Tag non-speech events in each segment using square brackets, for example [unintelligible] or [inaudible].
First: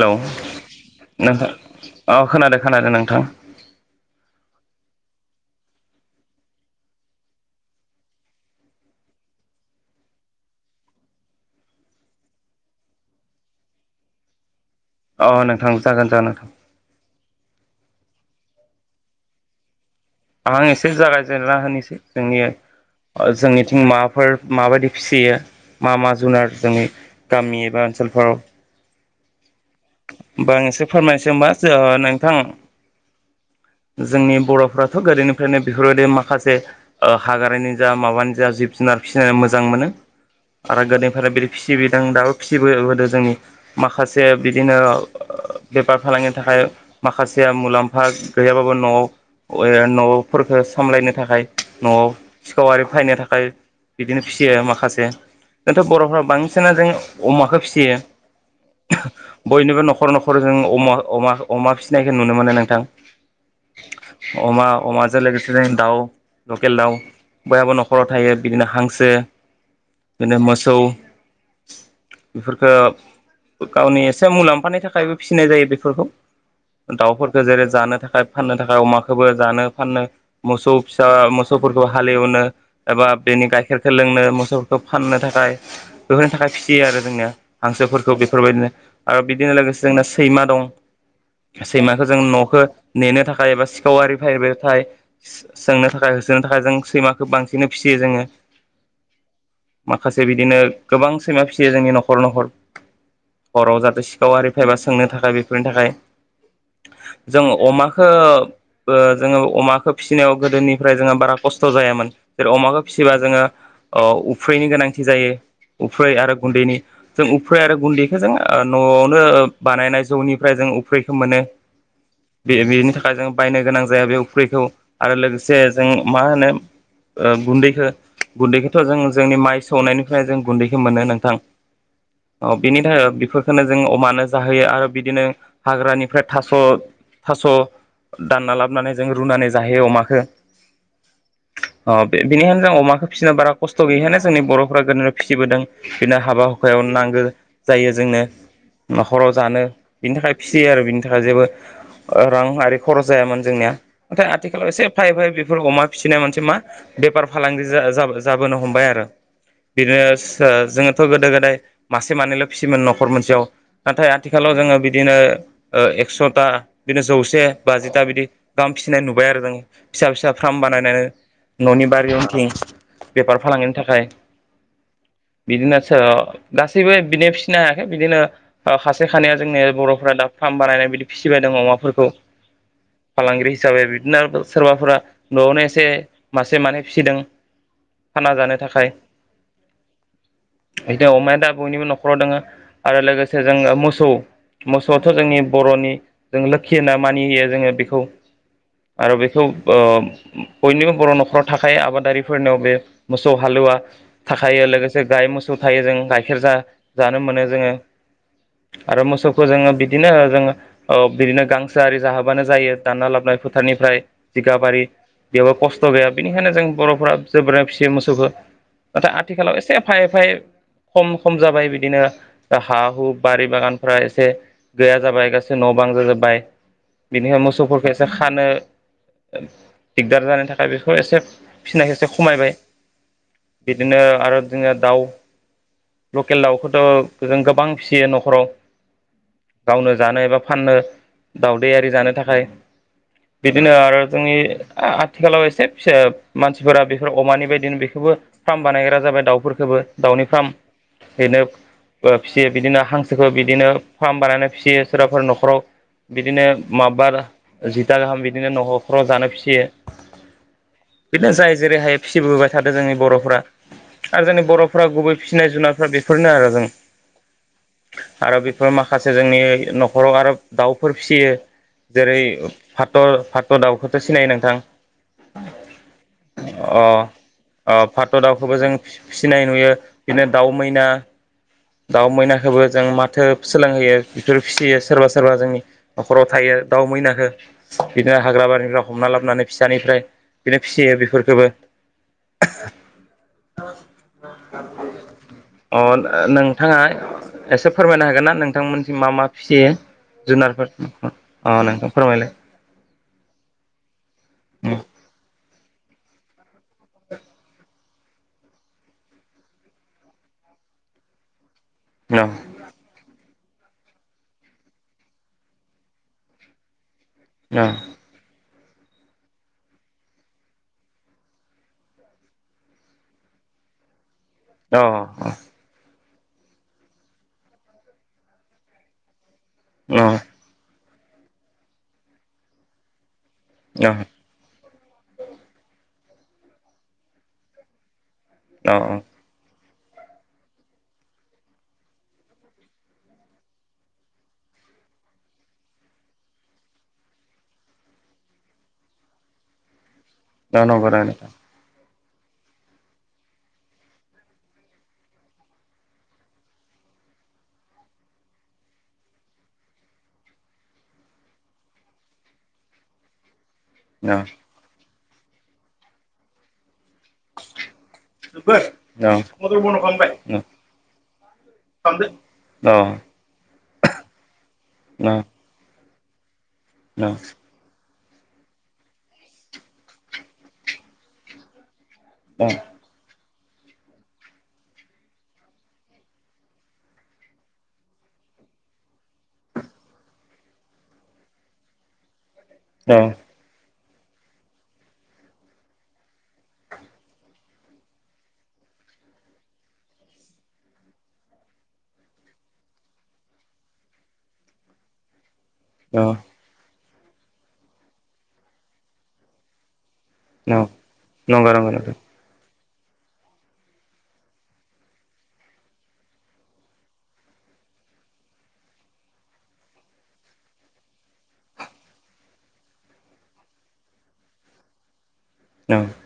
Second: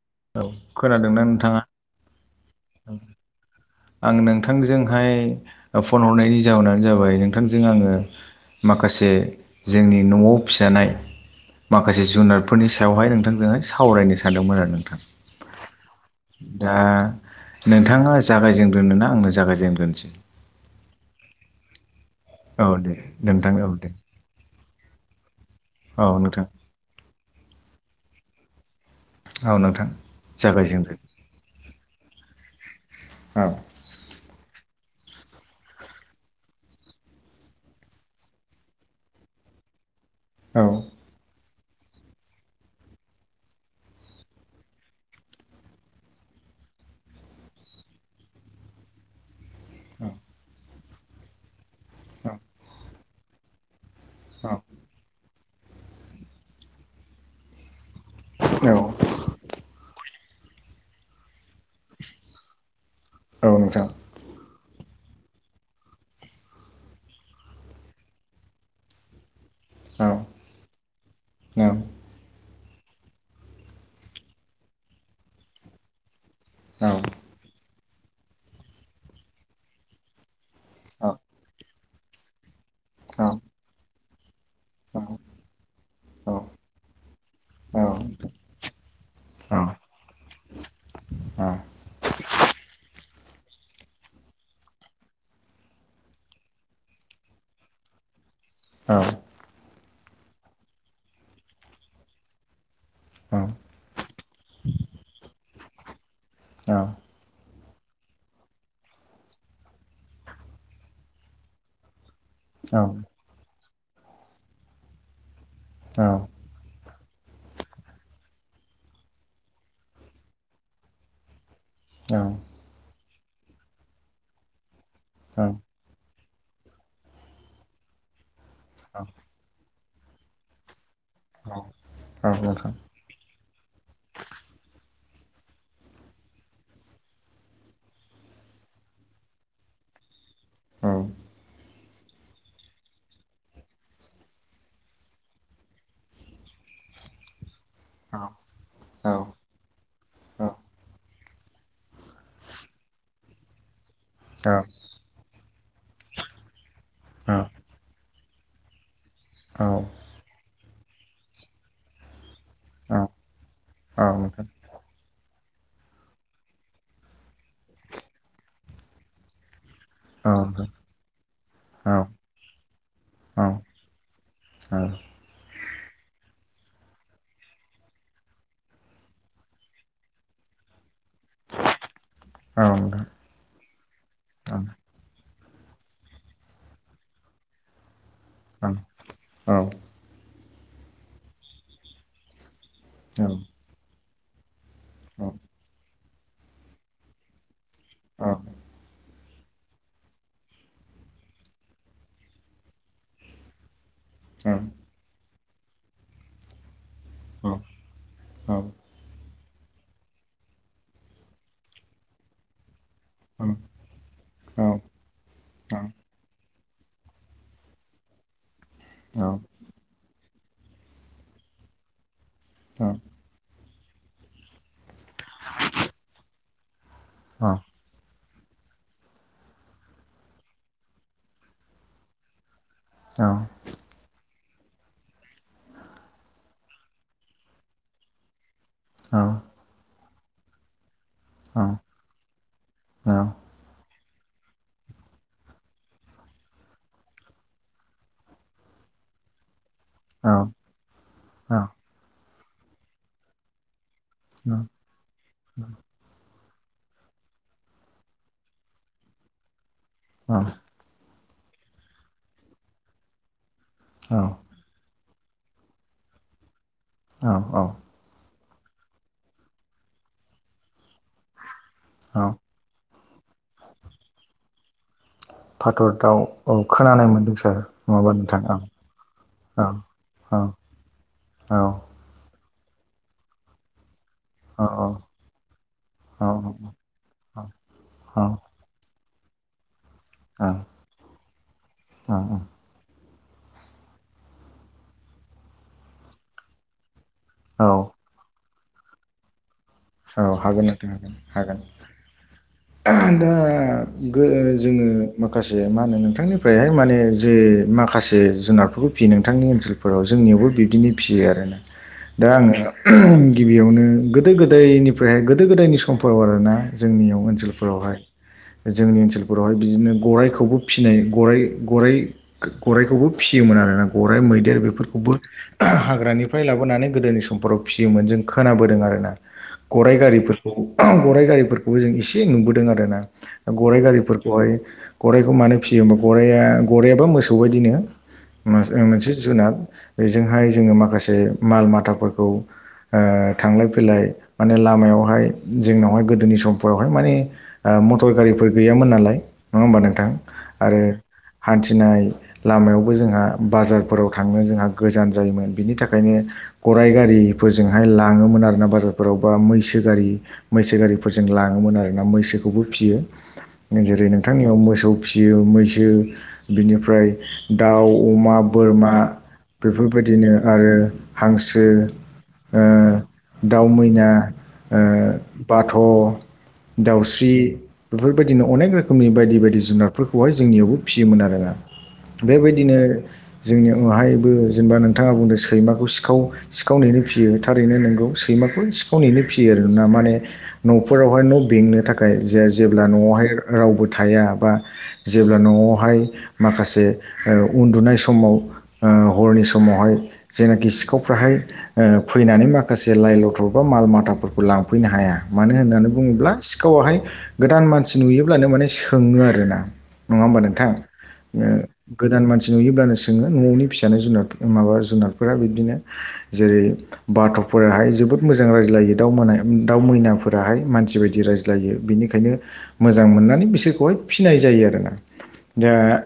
Hello औ खोनादोंना नोंथां नोंथाङा अ खोनादों खोनादों नोंथां आं नोंथांजोंहाय फन हरनायनि जाहोनानो जाबाय नोंथांजों आङो माखासे जोंनि न'आव फिसानाय माखासे जुनारफोरनि सायावहाय नोंथांजोंहाय सावरायनो सानदोंमोन आरो नोंथां अ' नोंथां जागोन जागोन नोंथां दा नोंथाङा जागायजेनग्रोनोना आंनो जागायजेनग्रोनोसै? आं एसे जागायजेनना होनोसै जोंनि औ दे नोंथां औ जोंनिथिं दे माबाफोर माबायदि फिसियो मा औ मा नोंथां जुनार जोंनि गामि एबा ओनसोलफोराव औ नोंथां होमबा आं एसे जागायजेनदो फोरमायनोसै होमबा ज नोंथां औ जोंनि बर'फ्राथ' गोदोनि फ्रायनो बेफोरबादि माखासे ओ हाग्रानि‌ जा माबानि जा जिब-जुनार फिसिना मोजां मोनो औ आरो गोदोनिफ्राय बिदि फिसिबोदों दाबो फिसिबो बोदों जोंनि माखासे बिदिनो बेफार फालांगिनि थाखाय माखासेया मुलामफा गैयाबाबो न'आव न'फोरखौ सामलायनो थाखाय न'आव सिखाव आरि फायनो थाखाय बिदिनो औ फिसियो माखासे दाथ' बर'फोरा बांसिनानो जों अमाखौ फिसियो औ बयनिबो न'खर न'खर जों अ-अमखौ अमा‌ फिसिनायखौ नुनो मोनो नोंथां औ नोंथां अमा अमाजों लोगोसेनो दाउ लखेल दाउ बयहाबो न'खराव थायो बिदिनो हांसो औ बिदिनो मोसौ औ बेफोरखौ गावनि मुलाम्फानि थाखायबो फिसिनाय जायो बेफोरखौ दाउफोरखौ जेरै जानो थाखाय फाननो थाखाय अमाखौबो जानो फानो मोसौ फिसा मोसौफोरखौ हालेवनो एबा बेनि गाइखेरखौ लोंनो मोसौ फाननो थाखाय बेफोरनि थाखाय फिसियो आरो जोंनियाव औ हांसौफोरखौ बेफोर बयदिनो आरो औ बिदिनो औ लोगोसे ओ जोंना सैमा दं सैमाखौ जों न'खौ नेनो थाखाय ऐसा सिखाव‌ आरि फैबाथाय सोंनो थाखाय सोंनो थाखाय जों सैमाखौ बांसिन फिसियो जों औ माखासे बिदिनो गोबां सैमा फिसियो जोंनि न'खर न'खर औ न'आव जाहाथे सिखाव आरि फायबा सोंनो थाखाय बेफोरनि थाखाय औ जों अमाखो ओ जोङो अमाखौ फिसिनायाव गोदोनिफ्राय जोङो बारा खस्थ' जायामोन जेरै अमाखौ फिसिबा जोङो उफ्ररैनि गोनांथि जायो उफ्रै आरो गुन्दैनि जों उफ्ररै आरो गुन्दैखौ जों ओ न'आवनो बानायनाय अफ्रिखौ माने औ बे बेनि थाखाय जों बायनो गोनां जाया बे अफ्रिखौ आरो लोगोसे जों मा होनो ओ गुनदैखौ गुनदैखौथ जों माय सौनायनिफ्राय जों गुन्दैखौ मोनो नोंथां ओ बिदिनो थाखाय बेफोर खौ जों अमानो जाहोयो आरो बिदिनो हाग्रानिफ्राय थास' थास' दानना लाबोनानै जों रूनानै जायो अमाखौ औ अ बेनिखायनो जों अमाखौ फिसिनो बारा खस्थ गैयिखायनो जोंनि बर' फोरा गोदोनो फिसिबोदों बिदिनो हाबा हुखायाव नांगौ जायो जोंनो न'खराव जानो बिनि थाखाय फिसियो आरो बिनि थाखाय जेबो रां आरि खरस जायामोन जोंनिया आथिखालाव एसे एफा एफाय बेफोर अमा फिसिनाय मोनसे मा बेफार फालांगि जाबोनो हमबाय आरो बिदिनो जोङोथ' गोदो गोदाय मासे मानैल' फिसियोमोन नखर मोनसेयाव नाथाय आथिखालाव जोङो बिदिनो एक्स'था बिदिनो जौसे बाजिथा बिदि गाहाम फिसिनाय नुबाय आरो जों फिसा फिसा फार्म बानायनानै न'नि बारि उनथिं बेफार फालांगिनि थाखाय औ बिदिनोच गासैबो बिनो फिना बिदिनो खासे खानायया जोंनि बर'फोरा दा फार्म बानायनाय बिदि फिसिबाय दं अमाफोरखौ फालांगिरि हिसाबै बिदिनो औ सोरबाफोरा न'आवनो एसे मासे मानै फिसिदों खाना जानो थाखाय बिदिनो अमाया दा बयनिबो न'खराव दोङो आरो लोगोसे जोङो मोसौ मोसौआथ' जोंनि बर'नि जों लोखि होनो मानि होयो जोङो बेखौ आरो बेखौ बयनिबो बर' न'खराव थाखाय आबादारिफोरनियाव बे मोसौ हालुवा थाखायो लोगोसे गाय मोसौ थायो जों गाइखेर जा जानो मोनो जोङो आरो मोसौखौ जोङो बिदिनो जोङो बिदिनो गांसोआ आरि जाहोबानो जायो दाना लाबो फोथारनिफ्राय जिगाबारि बेयावबो खस्थ' गैया बेनिखायनो जों बर'फ्रा जोबोरै फिसि मोसौखौ नाथाय आथिखालाव एसे एफा एफा खम खम जाबाय बिदिनो हा हु बारि बागानफ्रा एसे गैया जाबाय गासै न' बां जाजोब्बाय बिनिफ्रायाय मोसौफोरखौ ए जो खानो दिगदार जानायनि थाखाय बेखौ एसे फिनायखौ एसे खमायबाय औ बिदिनो आरो जोंङो दाउ लकेल दाउखौथ' जों गोबां फिसियो न'खराव औ गावनो जानो एबा फाननो दावदैआारि जानो थाखाय बिदिनो आरो जोंनि आथिखालाव एसे फिसा मानसिफोरा बेफोर अमानि बायदिनो बेखौबो फार्म बानायग्रा जाबाय दाउफोरखौबो दाउनि फार्म बेनो फिसियो बिदिनो हांसोखौ बिदिनो फार्म बानायनानै फिसियो सोरबाफोर न'खराव बिदिनो माबा जिथा गाहाम बिदिनो न'खराव जानो फिसियो अ बिदिनो जाय जेरैहाय फिसिबोबाय थादों जोंनि बर'फोरा आरो जोंनि बर' फ्रा गुबै फिसिनाय जुनारफ्रा बेफोरनो आरो जों औ औ आरो बेफोर माखासे जोंनि न'खराव आरो दाउफोर फिसियो जेरै फाथ' फाथ' दाउखौथ' सिनायो नोंथां फाथर दाउ औ अ खोनानाय मोन्दों सार अ फाथ' नङाबा नोंथां दाउखौबो औ जों फिसिनाय औ नुयो बिदिनो दाउ मैना औ दाउ मैनाखौबो जों माथो सोलोंहोयो बेफोर औ फिसियो सोरबा सोरबा जोंनि न'खराव थायो दाउ मैना हो बिदिनो हाग्रा बारिनिफ्राव हमना लाबोनानै फिसानिफ्राय बिनो फिसियो बेफोरखौबो अ नोंथाङा औ एसे फोरमायनो हागोन ना नोंथांमोनसिम मा मा फिसियो औ हागोन जुनारफोर नोंथां हागोन हागोन अ नोंथां फोरमायलाय दा गो अ जोङो माखासे मा होनो नोंथांनिफ्रायहाय माने जे मा खासे जुनारफोरखौ फियो नोंथांनि ओनसोलफोराव जोंनियावबो बिबदिनो फियो आरोना अ दा आङो गिबियावनो गोदो गोद दायनिफ्रायहाय गोदो गोदायनि समफोराव आरोना जोंनियाव ओनसोलफोरावहाय जोंनि ओनसोलफोरावहाय बिदिनो गराइखौबो फिनाय गराइ गराइ गराइखौबो फियोमोन आरोना गराइ मैदेर बेफोरखौबो हाग्रानिफ्राय लाबोनानै गोदोनि समफोराव फियोमोन जों खोनाबोदों आरोना गराइ अ गारिफोरखौ गराइ गारिफोरखौबो जों एसे नुबोदों आर ना गराइ अ गारिफोर गाइ गराइखौ मानो फिसियो होमबा गराइआ गराइाबा मोसौ बायदिनो अ मोनसे जुनाद बेजोंहाय जोङो माखासे माल माथाफोरखौ थांलाय फैलाय माने लामायावहाय जोंनावहाय गोदोनि समफोरावहाय माने मटर गारिफोर गैयामोन नालाय नंङा होम्बा नोंथां आरो [unintelligible] हान्थिनाय लामायावबो जोंहा बाजारफोराव थांनो जोंहा गोजान जायोमोन बिनि थाखायनो गरराय गारिफोरजोंहाय लाङोमोन आरोना बाजार। फोरावबा मैसो गारि मैसो गारिफोरजों लाङोमोन आरोना मैसोखौबो फियो जेरै- जोबोर नोंथांनियाव मोसौ फिसियो मैसो बिनिफ्राय दाउ अमा बोरमा बन्द' खालामबाय बेफोरबायदिनो आरो हांसो खालामदो ओ अ दाउ मैना ओ बाथ' दाउस्रि बेफोरबायदिनो अनेक रोखोमनि बायदि बायदि जुनारफोरखौहाय जोंनियावबो फिसियोमोन आरो ना बेबायदिनो जोंनि उनावहायबो जेनेबा नोंथाङा बुंदों सैमाखौ सिखाव सिखाव नेनो फियो थारैनो नोंगौ सैमाखौ सिखाव नेनो फियो आरो ना माने न'फोरावहाय न' बेंनो था खाय जे जेब्ला अ न'आवहाय रावबो थाया बा जेब्ला न'आवहाय माखासे ओ उन्दुनाय समाव ओ हरनि समावहाय जेनाखि सिखावफ्राहाय ओ फैनानै माखासे जे लाय लथर बा माल माथाफोरखौ लांफैनो हाया मानो होननानै अ बुङोब्ला सिखावाहाय गोदान मानसि नुयोब्लानो माने सोंङो आरोना नङा होमबा अ नोंथां ओ नंगौ नंगौ नोंथां गोदान मान सि नुयोब्लानो सोंङो न'नि फिसानो जुनाद माबा जुनादफोरा बिबदिनो जेरै बाथ' फोराहाय जोबोद मोजां रायज्लायो दाउ दाउ मैनाफोराहाय मानसि बायदि रायज्लायो बेनिखायनो मोजां मोननानै बिसोरखौहाय फिनाय जायो आरोना दा औ औ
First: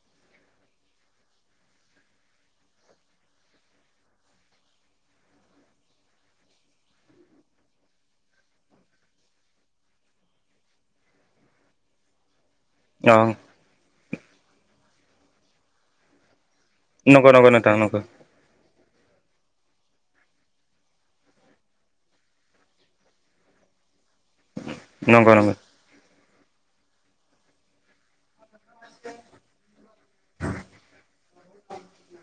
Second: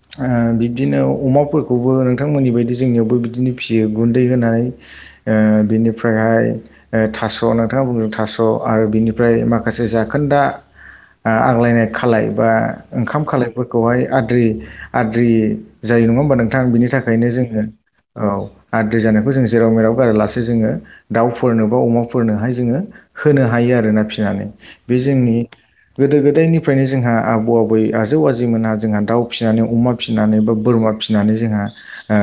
ओ बिब्दिनो अमाफोरखौबो नोंथांमोननि बायदि जोंनियावबो बिदिनो फियो गुन्दै होनाय ओ बिनिफ्रायहाय ओ थास' नोंथाङा बुंदों थास' आरो बिनिफ्राय माखासे जाखोन्दा ओ आग्लायनाय खालाय बा ओंखाम खालायफोरखौहाय आद्रि आद्रि जायो नङा होमबा नोंथां बिनि थाखायनो नंगौ नंगौ जोङो नोंथां औ आद्रि जानायखौ जों जेराव मेराव गारा लासे जोङो दाउफोरनो बा अमाफोरनोहाय जोङो होनो हायो आरोना फिनानै बे नंगौ नंगौ जोंनि गोदो गोदायनिफ्रायनो जोंहा आबौ आ बै आजौ आजै मोनहा जोंहा दाउ फिनानै अमा फिनानै बा बोरमा फिनानै जोंहा ओ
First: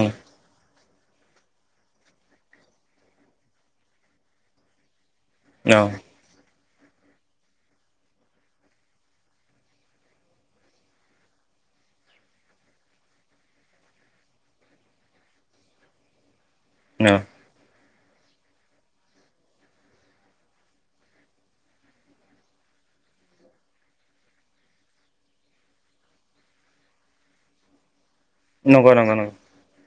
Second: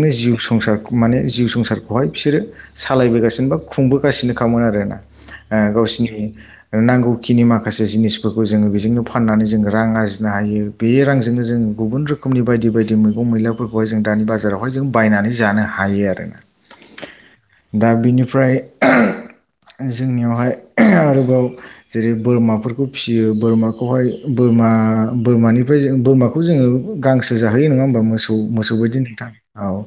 औ जिउ संसार माने जिउ संसारखौहाय बिसोरो सालायबोगासिनो बा खुंबोगासिनोखामोन आरोना ओ औ गावसिनि नांगौखिनि माखासे जिनिसफोरखौ जोङो बेजोंनो फाननानै जोङो रां आरजिनो हायो। बे रांजोंनो जों गुबुन रोखोमनि बायदि बायदि मैगं मैलाफोरखौहाय जों दानि बाजारावहाय जों बायनानै जानो हायो आरोना नो दा बिनिफ्राय जोंनियावहाय आरोबाव जेरै बोरमाफोरखौ फिसियो बोरमाखौहाय बोरमा बोरमानिफ्राय जों बोरमा जोङो गांसो जाहोयो नङा होमबा मोसौ औ मोसौ नंगौ बायदि नंगौ नोंथां नंगौ औ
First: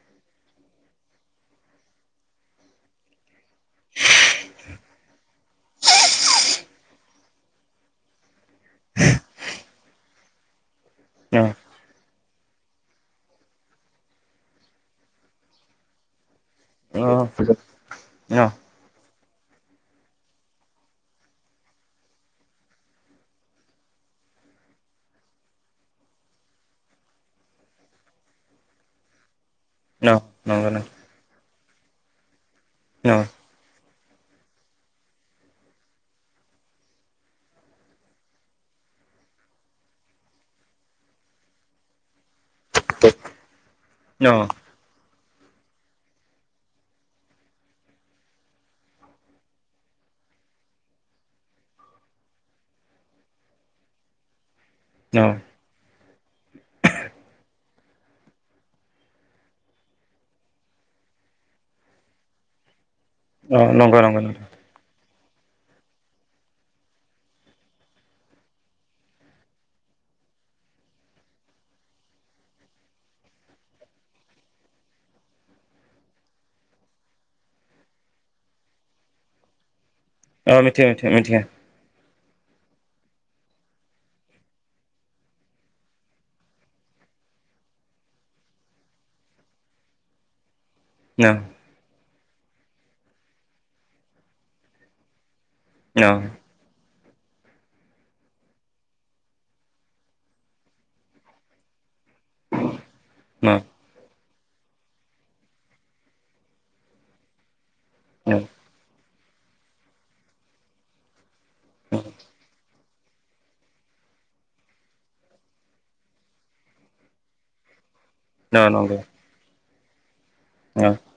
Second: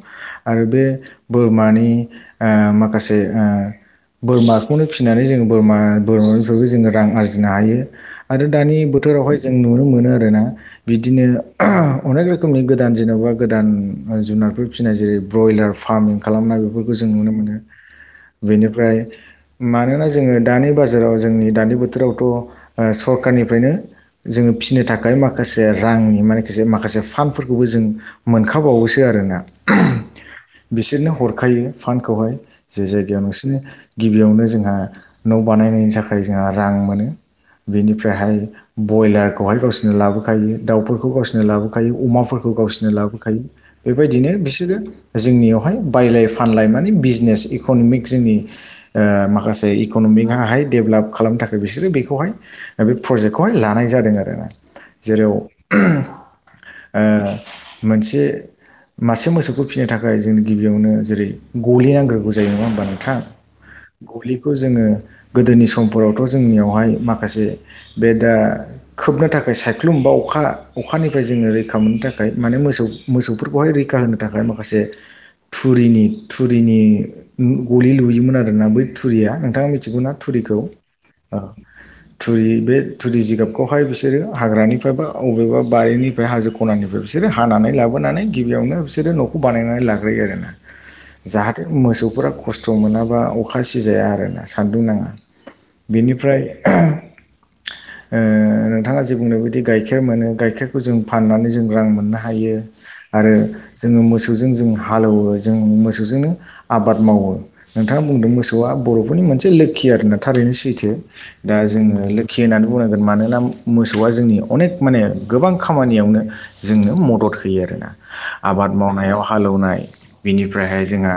आरो बे बोरमानि ओ माखासे बे ओ बोरमाखौनो फिनानै जोङो बोरमा बोरमानिफ्रायबो जोङो रां आरजिनो हायो। आरो दानि बोथोरावहाय जों नुनो मोनो आरोना बिदिनो औ अनेक रो खोमनि गोदान जेन'बा गोदान जुनारफोर फिसिनाय जेरै बयलार फार्म खालामनाय फोरखौ औ जों नुनो मोनो बेनिफ्राय मानोना जोङो दानि बाजाराव जोंनि दानि बोथोरावथ' ओ सरखारनिफ्रायनो जोङो फिनो थाखाय माखासे रांनि माने माखासे फान्डफोरखौबो जों मोनखाबावोसो आरोना नंगौ नंगौ औ बिसोरनो हरखायो फान्डखौहाय जे जायगायाव नोंसोरनि गिबियावनो जोंहा न' बानायनायनि थाखाय जोंहा रां मोनो बेनिफ्रायहाय बयलारखौहाय गावसोरनो लाबोखायो दाउफोरखौ गावसोरनो लाबोखायो अमाफोरखौ गावसोर नो लाबोखायो बेबायदिनो बिसोरो जोंनियावहाय बायलाय फानलाय माने बिजनेस इक'न'मिक जोंनि ओ माखासे इक'न'मिकाहाय डेभलप खालामनो थाखाय बिसोरो बेखौहाय ओ बे प्रजेक्टखौहाय लानाय जादों आरो ना जेराव आ मोनसे मासे मोसौखौ फिसिनो थाखाय जोंनि गिबि बेयावनो जेरै गलि नांग्रोगौ जायो नङा होमबा नोंथां नंगौ नंगौ नंगौ गलिखौ जोङो गोदोनि समफोरावथ' जोंनियावहाय माखासे बे दा खोबनो थाखाय सायख्लुम बा अखा अखानिफ्राय जोङो रैखा मोननो थाखाय माने मोसौ मोसौफोरखौहाय रैखा होनो थाखाय माखासे थुरिनि थुरिनि गलि लुयोमोन आरोना बै थुरिया नोंथाङा मिथिगौ ना? थुरिखौ औ मिथियो मिथियो आ मिथियो थुरि बे थुरि जिगाबखौहाय बिसोरो हाग्रानिफ्राय बा बबेबा बारिनिफ्राय हाजो खनानिफ्राय बिसोरो हानानै लाबोनानै गिबियावनो बिसोरो न'खौ बानायनानै लाग्रोयो आरोना। औ औ जाहा थे मोसौफोरा खस्थ' मोनाबा अखा सिजाया आरोना सान्दुं नाङा। बेनिफ्राय ओ नोंथाङा जे बुंनाय बायदि गाइखेर मोनो गाइखेरखौ जों फाननानै जों रां मोननो हायो आरो जोङो मोसौजों जोङो हालौवो। जों मोसौजोंनो आबाद मावो नोंथाङा बुंदों मोसौआ बर' फोरनि मोनसे लोखि आरोना थारैनो सैथो दा जोङो लोखि होननानै बुंनांगोन मानोना मोसौआ जोंनि अनेक माने गोबां खामानियावनो जोंनो मदद होयो आरोना। आबाद नंगौ मावनायाव हालेवनाय बिनिफ्रायहाय औ जोंहा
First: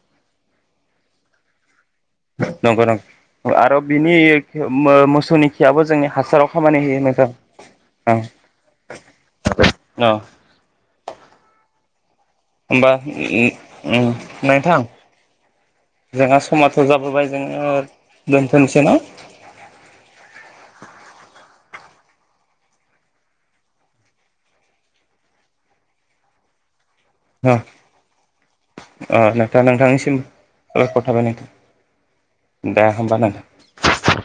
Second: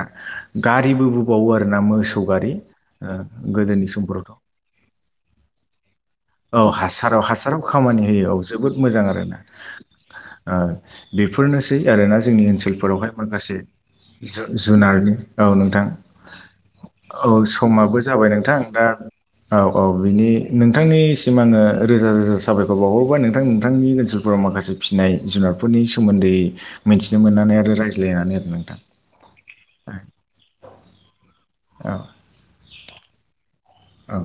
गारिबो बोबावो आरोना मोसौ गारि नंगौ नोंथा आरो गोदोनि बिनि समफोरावथ' मो मोसौनि खियाबो जोंनि हासाराव औ खामानि होयो हासाराव नोंथां हासाराव खामानि होयो औ जोबोद मोजां आरोना। औ ओ बेफोरनोसै आरोना जोंनि होमबा ओनसोलफोरावहाय माखासे जु नोंथां जुनारनि औ नोंथां जोंहा समाथ' जाबोबाय औ जोङो समाबो जाबाय नोंथां दोनथ'नोसै दा न' औ औ बिनि नोंथांनिसिम आङो रोजा रोजा साबायखर बावहरबाय नोंथां नोंथांनि ओनसोल फोराव माखासे फिसिनाय जुनारफोरनि सोमोन्दै मिथिनो मोननानै आरो रायज्लायनानै आरो नोंथां। अ नोंथा नोंथांनिसिम साबायखर थाबाय औ नोंथां दा होमबा नोंथां। औ।